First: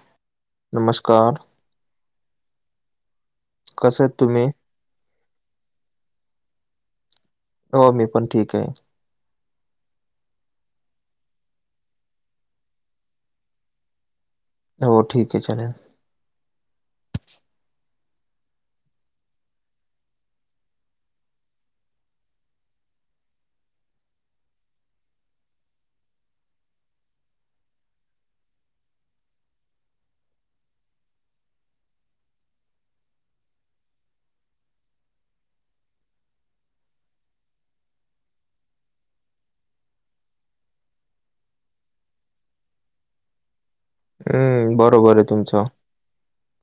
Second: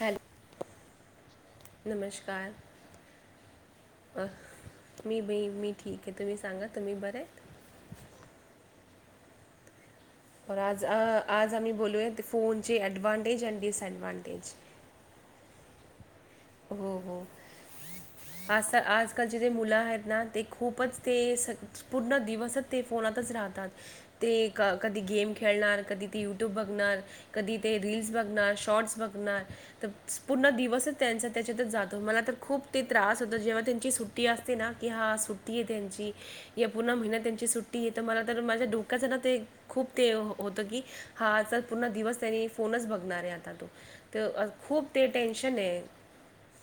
Hello नमस्कार, नमस्कार, कसं आहेत अह, तुम्ही मी बाई, मी ठीक आहे, तुम्ही सांगा तुम्ही बरं आहे हो, मी पण ठीक आहे तर आज, आज आम्ही बोलूया फोनचे ऍडव्हांटेज, आणि, डिसएडव्हांटेज हो, ठीक आहे चालेल हो हो आज आजकालचे जे मुलं आहेत ना ते खूपच ते पूर्ण दिवसच ते फोनातच राहतात ते क कधी गेम खेळणार, कधी ते यूट्यूब बघणार कधी ते रीलस बघणार, शॉर्टस बघणार, तर पूर्ण दिवसच त्यांचा त्याच्यातच जातो मला तर खूप ते त्रास होतो जेव्हा त्यांची सुट्टी असते ना की हा सुट्टी आहे त्यांची या पुन्हा महिन्यात त्यांची सुट्टी तर मला तर माझ्या डोक्याच ना ते खूप ते होत की हा आच पूर्ण दिवस त्यांनी फोनच बघणार आहे आता तो हम्म, खूप ते बरोबर टेन्शन तुमचं. आहे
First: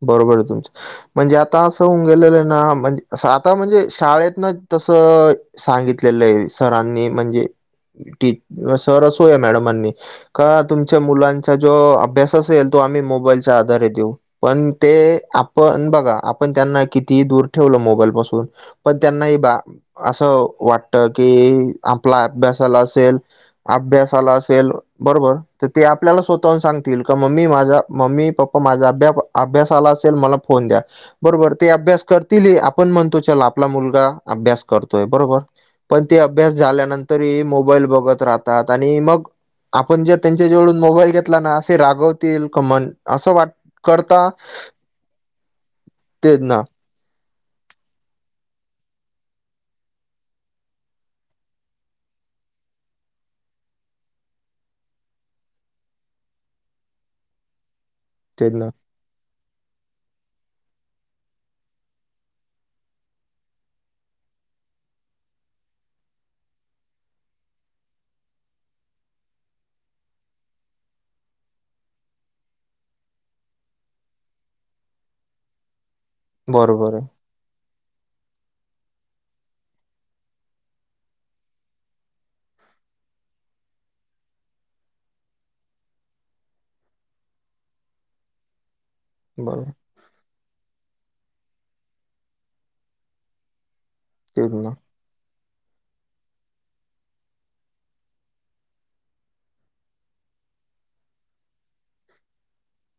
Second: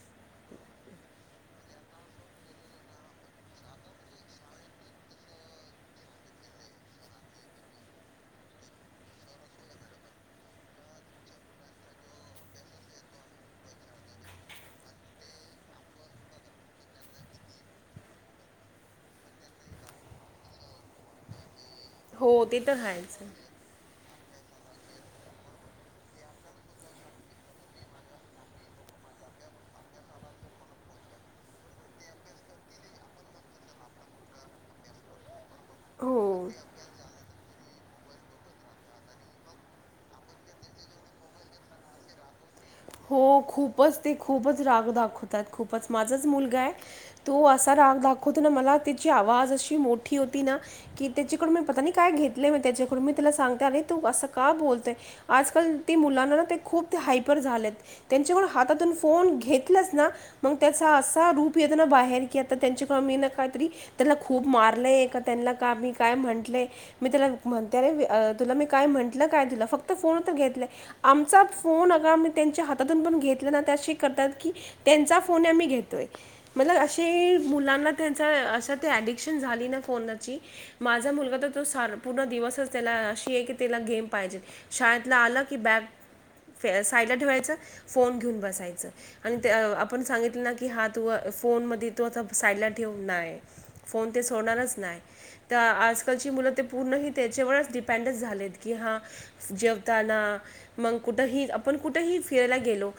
बरोबर आहे तुमच म्हणजे आता असं होऊन गेलेलं ना म्हण आता म्हणजे ना शाळेतन तसं- सांगितलेलं आहे सरांनी म्हणजे- टि सर असो या मॅडमांनी, का तुमच्या मुलांचा जो अभ्यास- तसही तो आम्ही मोबाईलच्या आधारे देऊ. पण ते आपण बघा आपण त्यांना कितीही दूर ठेवलं मोबाईल पासून- पण त्यांनाही बा असं वाटत की आपला हो ते तर अभ्यासाला असेल- आहेच अभ्यासाला असेल बरोबर तर ते आपल्याला स्वतःहून सांगतील- मम्मी माझा मम्मी पप्पा माझा अभ्या अभ्यास आला असेल मला फोन द्या. बरोबर ते अभ्यास करतीलही, आपण म्हणतो चला आपला मुलगा अभ्यास करतोय बरोबर- पण ते हो अभ्यास झाल्यानंतरही मोबाईल बघत राहत- रहात आणि मग आपण जर त्यांच्या जवळून मोबाईल घेतला ना असे रागव- हो खूपच ते खूपच राग दाखवतात खूपच. माझाच तेच मुलगा ना आहे- तो असा राग दाखवतो ना मला, त्याची आवाज अशी मोठी होती ना- कि त्याच्याकडून मी पता नाही काय घेतलंय मी त्याच्याकडून मी त्याला सांगते अरे तू असं का बोलतोये. आजकाल ते मुलांना ना ते खूप हायपर झालेत त्यांच्यामुळे तेच ना हातातून फोन घेत- तलंच ना मग त्याचा असा रूप येत ना बाहेर की आता त्यांच्याकडे मी ना काहीतरी- त्याला खूप मारलंय का त्यांना का मी काय म्हटलंय- मी त्याला म्हणते रे तुला मी काय म्हंटलं काय तुला फक्त फोन तर घेतलंय- आमचाच फोन- त्यांच्या हातातून पण घेतला ना की ते अशे करतात की त्यांचा फोन आम्ही घेतोय. मतलब बरोबर आहे अशी मुलांना त्यांच अस ते ऍडिक्शन झाली ना फोनची. माझा मुलगा तर तो सार पूर्ण दिवसच त्याला अशी आहे की त्याला गेम पाहिजे. शाळेतन आलं की बॅग साईडला ठेवायचं, फोन घेऊन बसायचं आणि त्या बरोबर आप- आपण सांगितलं ना की हा तू फोन मध्ये तू आता साईडला ठेव, नाय. फोन ते तेच ना सोडणारच नाय. तर आजकालची मुलं ते पूर्णही त्याच्यावरच डिपेंडंट झालेत की हां- जेवताना, मग कुट- ठही, आपण कुठेही फिरायला गेलो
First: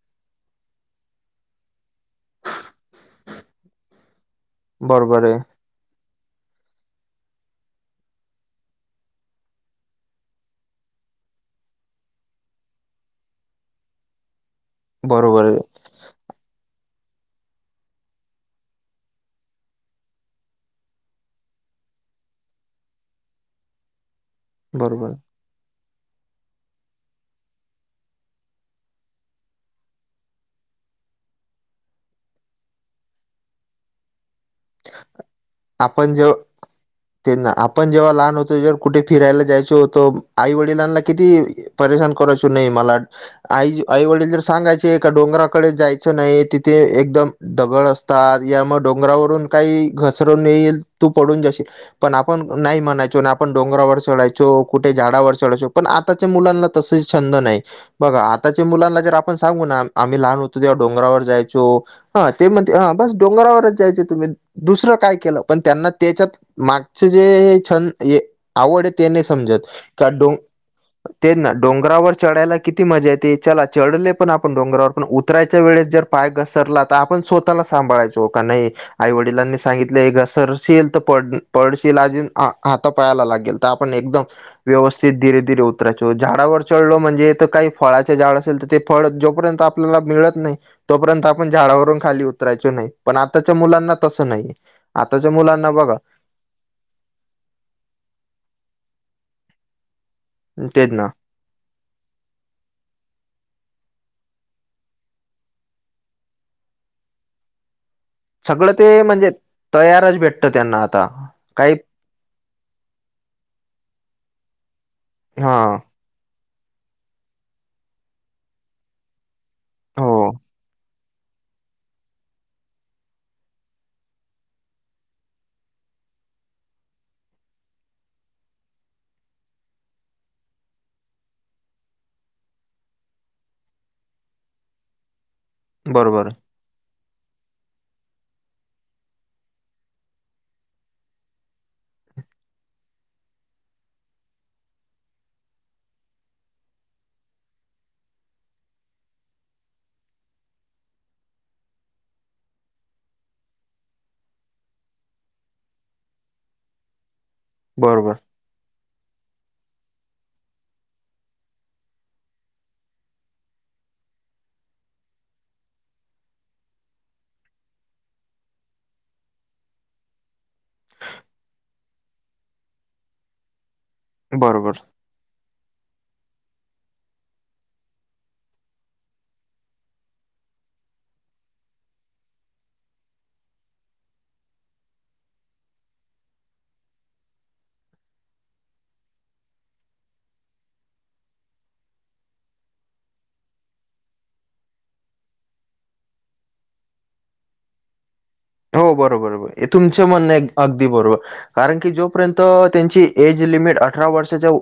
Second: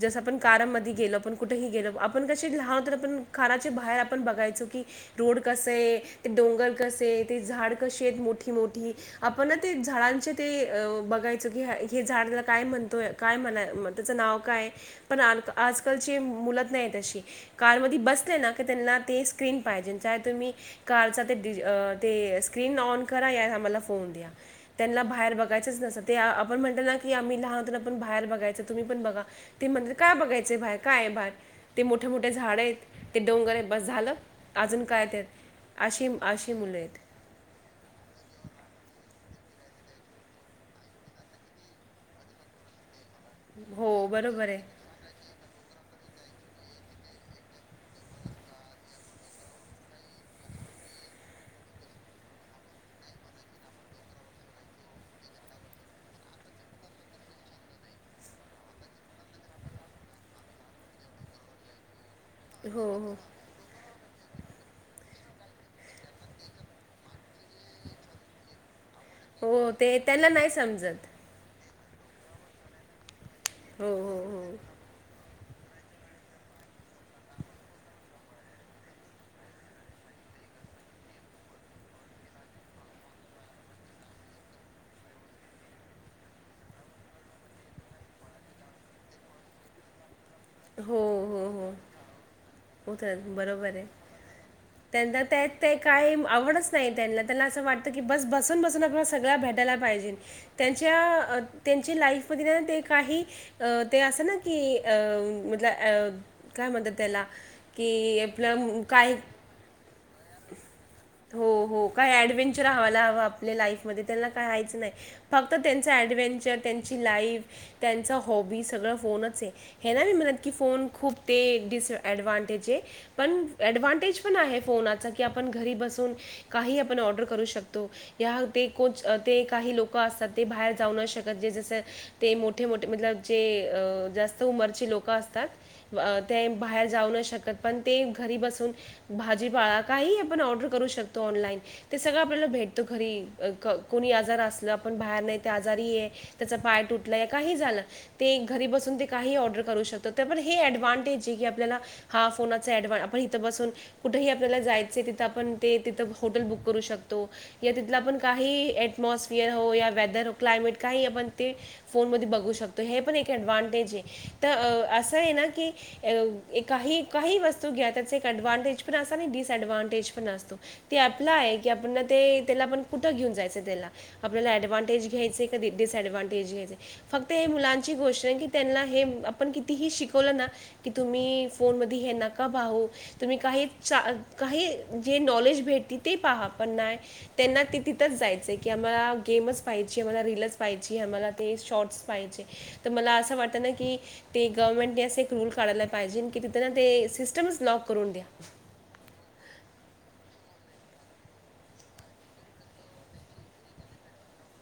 जस आपण कारामध्ये गेलो आपण कुठेही गेलो आप- आपण कसे लहान तर आपण काराचे बाहेर आपण बघायचो की बरोबर रोड आहे कस- से, ते डोंगर कसे आहे, ते झाड कसे आहेत मोठी मोठी. आपण ना ते झाडांचे ते बघायचो की हे झाडला- काय म्हणतोय काय म्हणाय त्याचं नाव काय पण आल् बरोबर आहे आजकालची मुलंत नाही तशी. कार मध्ये बसले ना का त्यांना ते स्क्रीन पाहिजेल, चाहे तुम्ही. कालच ते डिज अ ते स्क्रीन ऑन करा या आम्हाला फोन द्या. त्यांना बरोबर आहे. बाहेर बघायचंच नसत, ते आपण म्हटल ना. की आम्ही लहान होतो ना पण बाहेर बघायचो तुम्ही पण बघा, ते म्हणतात काय बघायचे बाहेर काय बाहेर. ते मोठे मोठे झाड आहेत, ते डोंगर आहेत बस झालं. अजून काय त्यात, अशी अशी मुलं आहेत. तेच ना, आपण जेव्हा लहान होतो, जेव्हा कुठे फिरायला जायचो होतो, आई वडिलांना किती- परेशान करायचो नाही मला- आई जी आई हो वडील जर बरोबर आहे सांगायचे का डोंगराकडे जायचं नाही तिथे एकदम- दगड असतात यामुळे डोंगरावरून काही घसरून येईल, तू पडून जाशील. पण आपण नाही म्हणायचो आन् आपण डोंगरावर चढायचो कुठे झाडावर चढायळचो पण आप- आजकालच्या मुलांना तसे छंद नाही. बघा आताच्या मुलांना जर आपण सांगू ना आम्ही लहान होतो तेव्हा डोंगरावर जायचो. हा ते म्हणते हो हा बस हो डोंगरावरच जायचे तुम्ही. दुसरं काय केलं पण त्यांना त्याच्यात मागच जे. छंद आवड ते नाही समजत हो ते का त्यांना डों, नाही समजत ते ना डोंगरावर चढायला किती येते चला हो चढले. हो पण आपण हो डोंगरावर पण उतरायच्या वेळेस जर पाय घसरला तर आपण स्वतःला सांभाळायचो का नाही. आई वडील, वडिलांनी सांगितले घसरशील तर पड पडशील अज हात पाया लागेल तर आपण एकदम. व्यवस्थित धीरे धीरे उतरायचो झाडावर चढलो म्हणजे तर काही फळाचे झाड असेल तर ते फळ जोपर्यंत आप, आपल्याला मिळत नाही हो तोपर्यंत हो आपण हो झाडावरून खाली उतरायचो नाही हो तर पण आताच्या बरोबर आहे मुलांना. तस नाही त्यांना आताच्या त्यात मुलांना ते बघा. काही आवडच नाही त्यांना त्याला असं वाटतं की बस बसून बसून आपल्याला सगळं भेटायला पाहिजे. तेच ना त्यांच्या त्यांची लाईफ मध्ये ते काही अ ते असं ना की अ. मधलं अ काय म्हणतात त्याला की, सगळं आपलं ते काही म्हणजे तयारच भेट. हो हो काही एडवेंचर हवा ला हवं आपल्या लाईफ मध्ये त्यांना काय हायचं नाही. फक्त हा त्यांचं ॲडव्हेंचर त्यांची लाईफ त्यांचं हॉबी सगळं फोनच आहे. हे ना हो मी म्हणत की फोन खूप ते डिसएडव्हांटेज आहे. पण एडवेंचर पण आहे फोनाचा की आपण घरी बसून. काही आपण ऑर्डर करू शकतो. या ते को ते काही लोक असतात ते बाहेर जाऊ न शकत जे जसं. ते मोठे मोठे मतलब जे जास्त उमरचे लोक असतात. बरोबर ते बाहेर जाऊ न शकत पण ते घरी बसून भाजीपाळा. काही आपण ऑर्डर करू शकतो ऑनलाईन. ते सगळं आपल्याला भेटतो घरी कोणी आजार असलं आपण बाहेर नाही ते आजारी आहे. त्याचा पाय तुटलंय काही झालं. ते घरी बसून ते काही ऑर्डर करू शकतात तर पण हे ऍडव्हांटेज जे की आपल्याला. हा फोन ऍडव्हांटेज आपण इथं बसून कुठेही आपल्याला जायच. असे तिथ आपण ते तिथ हॉटेल बुक करू शकतो या तिथलं बरोबर आपण काय. ही टमॉसफियर हो या वेदर हो क्लायमेट काही आपण ते. फोन मध्ये बघू शकतो हे पण एक ऍडव्हांटेज आहे तर असं आहे ना की. अ काही काही वस्तू घ्या त्याच एक ऍडव्हांटेज पण अस आहे की. ऍडव्हांटेज पण असतो ते आपला आहे की आपण ते त्याला आपण कुठं घेऊन जायचं त्याला. आपल्याला बरोबर एडव्हांटेज घ्यायचे आहे का डिटिस एडव्हांटेज घ्यायचे. फक्त हे मुलांची गोष्ट आहे की त्यांना हे आपण कितीही शिकवलं ना. कि तुम्ही फोन मध्ये हे नका पाहू तुम्ही काहीच्या, काही जे नॉलेज भेटते ते पहा पण नाही! त्यांना ते तिथंच जायचे की आम्हाला गेमच पाहिजे आम्हाला रीलच पाहिजे आम्हाला ते शॉर्ट्स पाहिजे. तर मला असं वाटतं ना की, ते गव्हर्नमेंटने असा एक रूल काढायला पाहिजे की तिथे ते सिस्टम ब्लॉक करून द्या. हो बरोबर बर हे तुमच म्हणणे अगदी बरोबर! कारण की जोपर्यंत त्यांची एज लिमिट अठरा वर्षाच्या व,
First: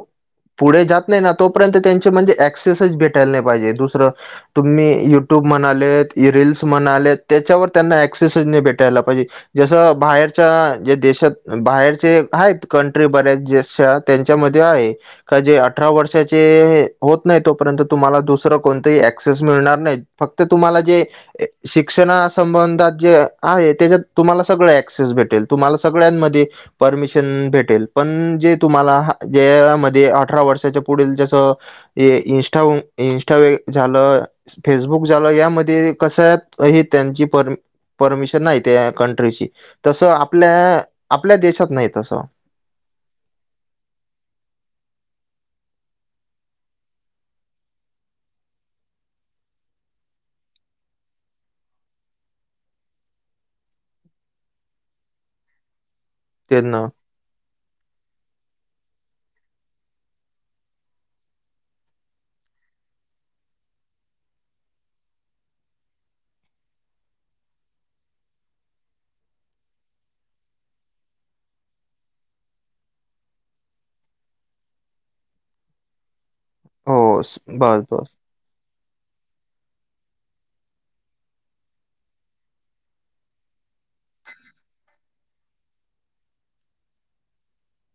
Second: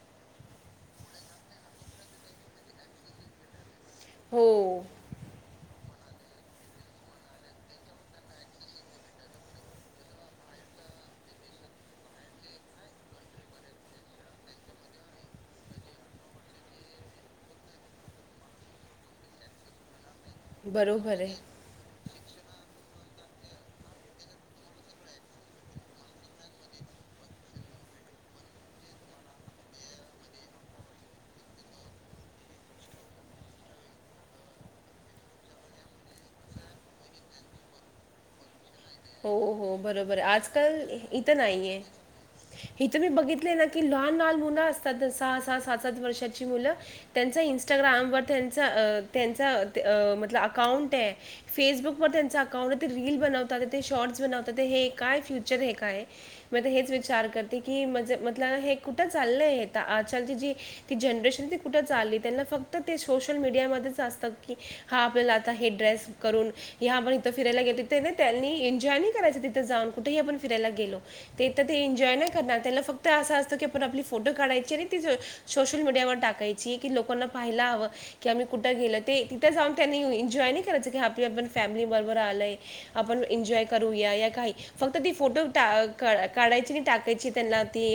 पुढे जात नाही ना तोपर्यंत त्यांचे म्हणजे एक्सेसच भेटायला नाही पाहिजे दुस, दुसर हो तुम्ही युट्यूब म्हणाले रीलस म्हणाले त्याच्यावर त्यांना ऍक्सेस नाही भेट, भेटायला पाहिजी, जसं बाहेरच्या ज्या देशात बाहेरचे आहेत कंट्री बऱ्याच देशात त्यांच्यामध्ये आहे. का जे अठरा वर्षाचे होत नाही तोपर्यंत तुम्हाला दुसरं कोणतही ऍक्सेस मिळणार नाहीत फक्त तुम्हाला जे बरोबर आहे शिक्षणा संबंधात जे आहे त्याच्यात तुम्हाला सगळं ऍक्सेस भेटेल तुम्हाला सगळ्यांमध्ये परमिशन भेटेल पण जे तुम्हाला ज्यामध्ये अठरा वर्षाच्या पुढील जसं या इनस्टा इन्स्टा व झालं, फेसबुक झाला यामध्ये कस हे त्यांची पर परमिशन नाही त्या हो कंट्रीची हो तसं बरोबर आहे आपल्या आपल्या देशात नाही तसं. हिथ मी बघितले ना की लहान लहान मुलं असतात सहा सहा सात सात वर्षाची मुलं त्यांच इन्स्टाग्रामवर त्यांचा त्यांचा म्हल अकाउंट हे फेसबुक वर त्यांच अकाउंट ते रील बनव तात ते शॉर्ट्स बनवतात हे काय फ्युचर हे काय मग ते त्यांना हेच वी चार करते की म्हजे म्हटलं ना हे कुठं चाललंय हे तर आजकालची जी ती जनरेशन ती कुठं चालली त्यांना फक्त ते सोशल मीडियामध्येच असतात की हा आपल्याला आता हे ड्रेस करून ह आपण इथं फिरायला गेले त्यांनी एन्जॉय नाही करायच तिथ जाऊन कुठेही आपण फिरायला गेलो ते तर ते एन्जॉय नाही करणार त्याला फक्त असं असतं की पण आपली फोटो काढायची आणि त सोशल मीडियावर टाकायची कि हो लोकांना स- पाहायला बस हवं बस कि आम्ही कुठे गेलो ते तिथे जाऊन त्यांनी एन्जॉय नाही करायचं की आपल्या आपण फॅमिली बरोबर आलय आपण एन्जॉय करूया या काही फक्त ती फोटो काढायची आणि टाकायची त्यांना ती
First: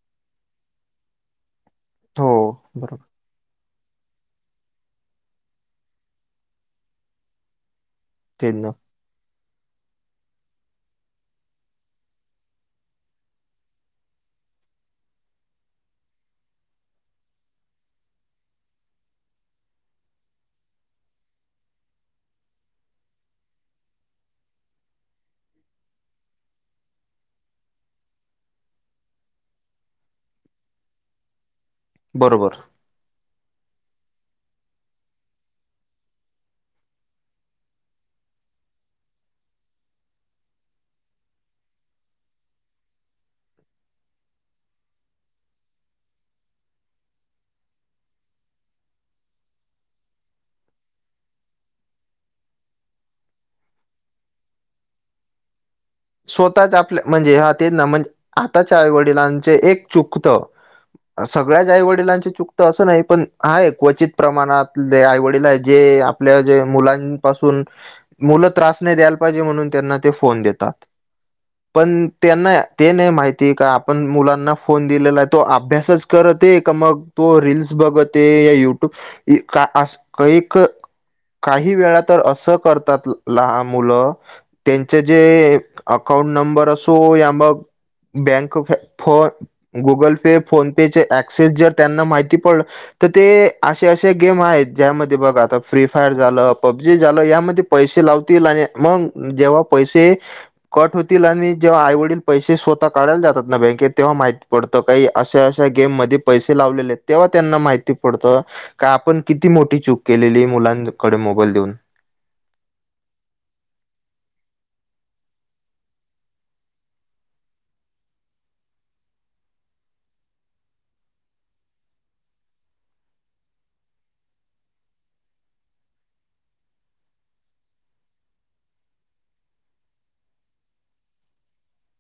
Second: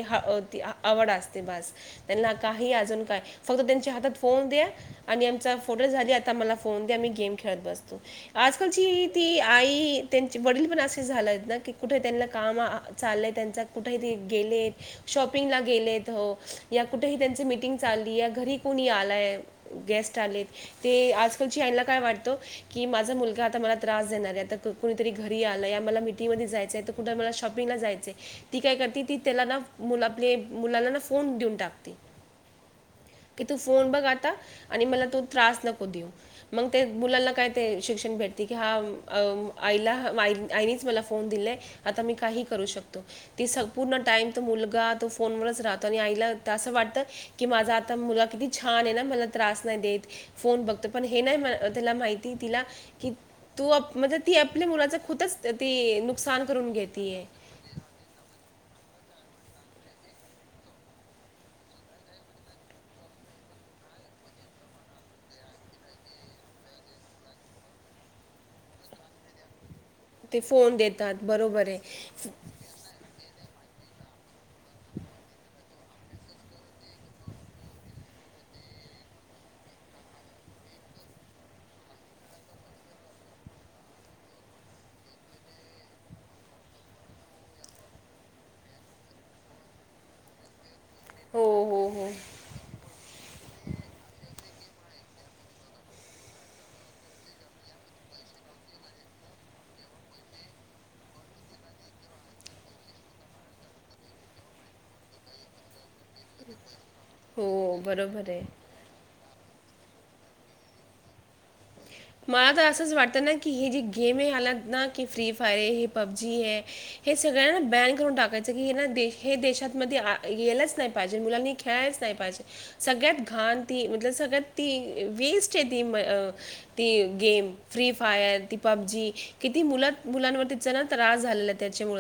आवड असते बास हो त्यांना काही बरोबर अजून काय फक्त त्यांच्या हातात फोन द्या आणि आमचा फोटो झाली आता मला फोन द्या आम्ही गेम खेळत बसतो, तेच ना आजकालची ती आई की त्यांचे वडील पण असे झाले आहेत ना की कुठे त्यांना काम चाललं त्यांचा कुठेही ते गेले शॉपिंगला गेले हो या कुठेही त्यांची मीटिंग चालली या घरी कोणी आलाय गेस्ट आलेत. ते आजकालची आईला काय वाटतं की माझा मुलगा आता मला त्रास देणार आहे आता क कुणीतरी घरी आलंया मला मिटिंगमध्ये जायचं आहे तर कुठं मला शॉपिंगला जायचं हे ती काय करते ती त्याला ना मुला आपले मुलाला ना फोन देऊन टाकते. बरोबर की तू फोन बघ आता आणि मला तू त्रास नको देऊ मग ते मुलांना काय ते शिक्षण भेटते की हा आईला आ आईनेच मला फोन दिलय आता मी काही करू शकतो. ती सपूर्ण टाइम तो मुलगा तो फोनवरच राहतो आणि आईला असं वाटत की माझा आ ता मुलं किती छान आहे ना मला त्रास नाही देत फोन बघतोय पण हे नाही त्याला माहिती तिला कि तू म्हणजे ती आपल्या मुलाच खूदच त ती नुक स्वतःच आपल्या म्हणजे हा तेच ना म्हणजे आताच्या वडिलांचे एक चुकत सगळ्याच आई वडिलांची चूकत असं नाही पण हाय क्वचित प्रमाणातले आई वडील आहे जे आपल्या जे मुलांपासून मुलं त्रास नाही द्यायला पाहिजे म्हणून त्यांना ते फोन देतात बरोबर. आहे पण त्यांना ते नाही माहिती का आपण मुलांना फोन दिलेला आहे तो अभ्यासच करते का मग तो रीलस बघते या युट्यूब का अस काही काही वेळा तर असं करतात लहान मुलं त्यांचे जे एक अकाउंट नंबर असो या मग बँक फो गुगल पे फोन- तेचे हो ऍक्सेस जर हो त्यांना हो माहिती पडल तर ते अशे अश्या गेम आहेत. ज्यामध्ये बघ आता फ्री फायर झालं पबजी झालं यामध्ये पैसे लावतील आणि मंग जेव्हा पैसे कट होतील आणि जेव्हा आईवडील पैसे स्वतः काढायला जातात ना बँकेत तेव्हा माहित पडतं काही अशा अशा गेम मध्ये पैसे लावलेले तेव्हा हो त्यांना माहिती बरोबर पडतं. आहे का आपण किती मोठी चूक केलेली मुलांकडे मोबाईल देऊन. मला तर असंच वाटतं ना की हे जे गेम आहे आलात ना की फ्री फायर आहे हे पबजी हे हे सगळं ना बॅड करून टाकायचं की हे ना हे देशातमध्ये येयलाच नाही पाहिज मुलांनी खेळच नाही पायजे सगळ्यात घाण ती म्हटल सगळ्यात ती वेस्ट आहे ती अं ती गेम फ्री फायर ती पबजी किती मुला मुलांवर तिचा ना त्रास झालेलाय तेच्यामूळ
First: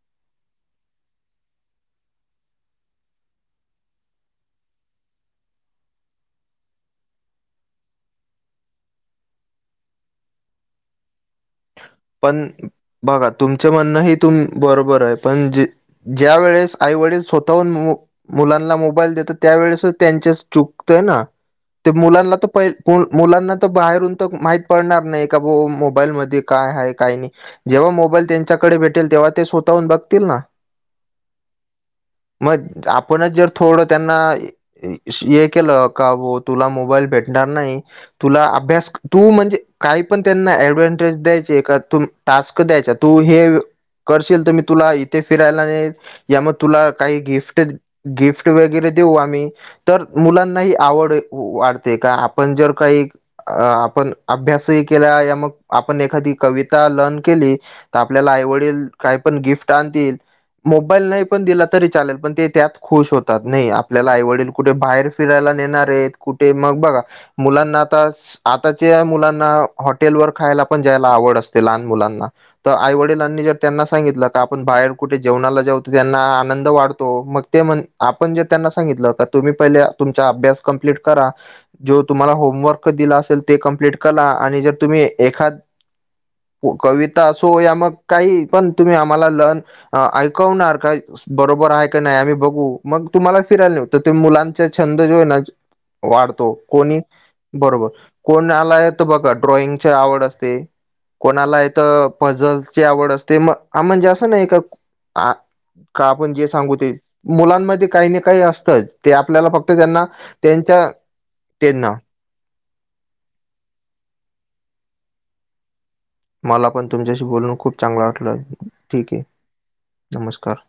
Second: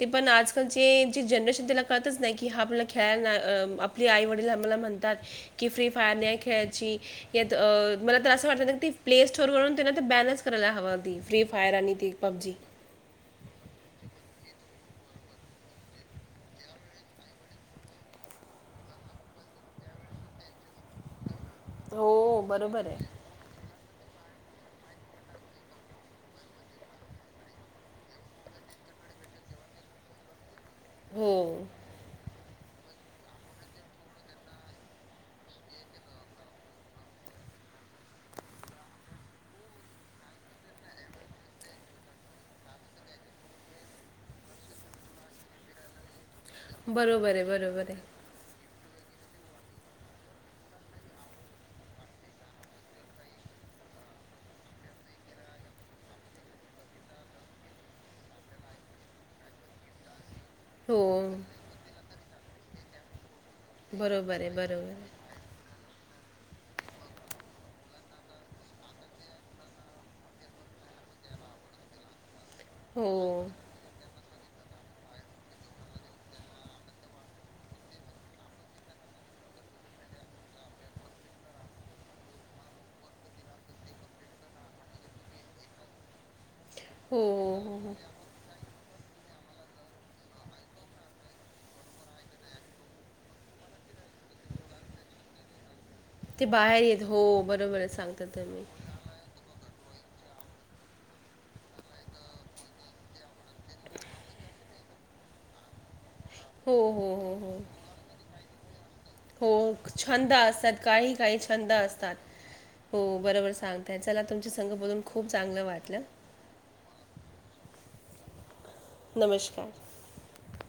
ते पण आजकालची जी जनरेशन तिला कळतच नाही की हा आपल्याला खेळायला नाही आप ती आई वडील आम्हाला म्हणतात. कि फ्री फायर नाही खेळायची यात मला तर असं वाटत ती प्ले स्टोर वरून त्यांना ते बॅलन्स करायला हवांती फ्री फायर आणि ती पण पबजी बघा तुमच म्हणणं हे तुम बरोबर आहे पण जे ज्या वेळेस आईवडील स्वतःहून मो मुलांनाला मोबाईल देतात त्यावेेळेसच त्यांचच चुकतय ना. ते मुलांना हो तर बरोबर प आहे मुलांना तर बाहेरून तर माहीत पडणार नाही का बुवा मोबाईलमध्ये काय हाय काही नाही जेव्हा मोबाईल त्यांच्याकडे भेटेल तेव्हा ते स्वतःहून बघतील ना. हो. मग आपणच जर थोडं त्यांना ये केलं का हो तुला मोबाईल भेटणार नाही. तुला अभ्यास तू म्हणजे काही पण त्यांना ऍडव्हनटेज द्यायच. जे का तुम टास्क द्यायचा तू हे करशील त मी तुला इथे फिरायला नेईन. या म तुला काही बरोबर आहे गिफ्ट बरोबर आहे गिफ्ट गिफ्ट वगैरे देऊ आम्ही तर मुलांनाही आवड वाढते का आपण जर काही अ आपण अभ्यासही केला या मग आपण एखादी कविता लर्न केली तर आपल्याला आईवडील काही पण गिफ्ट आणतील. हो मोबाईल नाही पण दिला तरी चालेल पण ते त्यात खुश होत तात नाही आपल्याला बरोबर आहे आईवडील कुठे बरोबर बाहेर आहे फिरायला नेणारयेत कुठे मग बघा. मुलांना आता आताच्या मुलांना हॉटेलवर खायला पण जायला आवड असते लहान मुलांना तर हो आईवडीलांनी जर त्यांना सांगितलं आपण बाहेर कुठे जेवणाला जाऊतो त्यांना आनंद वाढतो मग आपण जर त्यांना सांगितलं का तुम्ही पहिले तुमचा अभ्यास कम्प्लीट करा. जो तुम्हाला होमवर्क दिला असेल ते कमप्लीट करा आणि जर तुम्ही एखाद हो कविता असो हो या हो हो. मग काही पण तुम्ही आम्हाला लन ऐकवणार का बरोबर आहे का नाही आम्ही बघू मग तुम्हाला फिरायला नेवु. तर ते मुलांचा छंद जे आहे ना ते वाढतो बाहेर कोणी येत हो आहे बरोबर सांगता कोणा तुम्ही आलाय तर बघा ड्रॉइंगची आवड असते कोणाला इथ पजलची आवड असते म म्हणजे असं नायका का आपण जे सांगू हो ते हो हो हो मुलांमध्ये काही ना काही असतंच. ते आपल्याला हो फक्त त्यांना छंद असतात त्यांच्या काही काही छंद त्यांना असतात. हो बरोबर सांगताय चला तुमचे संघ बोलून खूप चांगलं वाटलं. मला पण तुमच्याशी बोलूण खूप चांगलं वाटलं ठीक आहे नमस्कार. नमस्कार.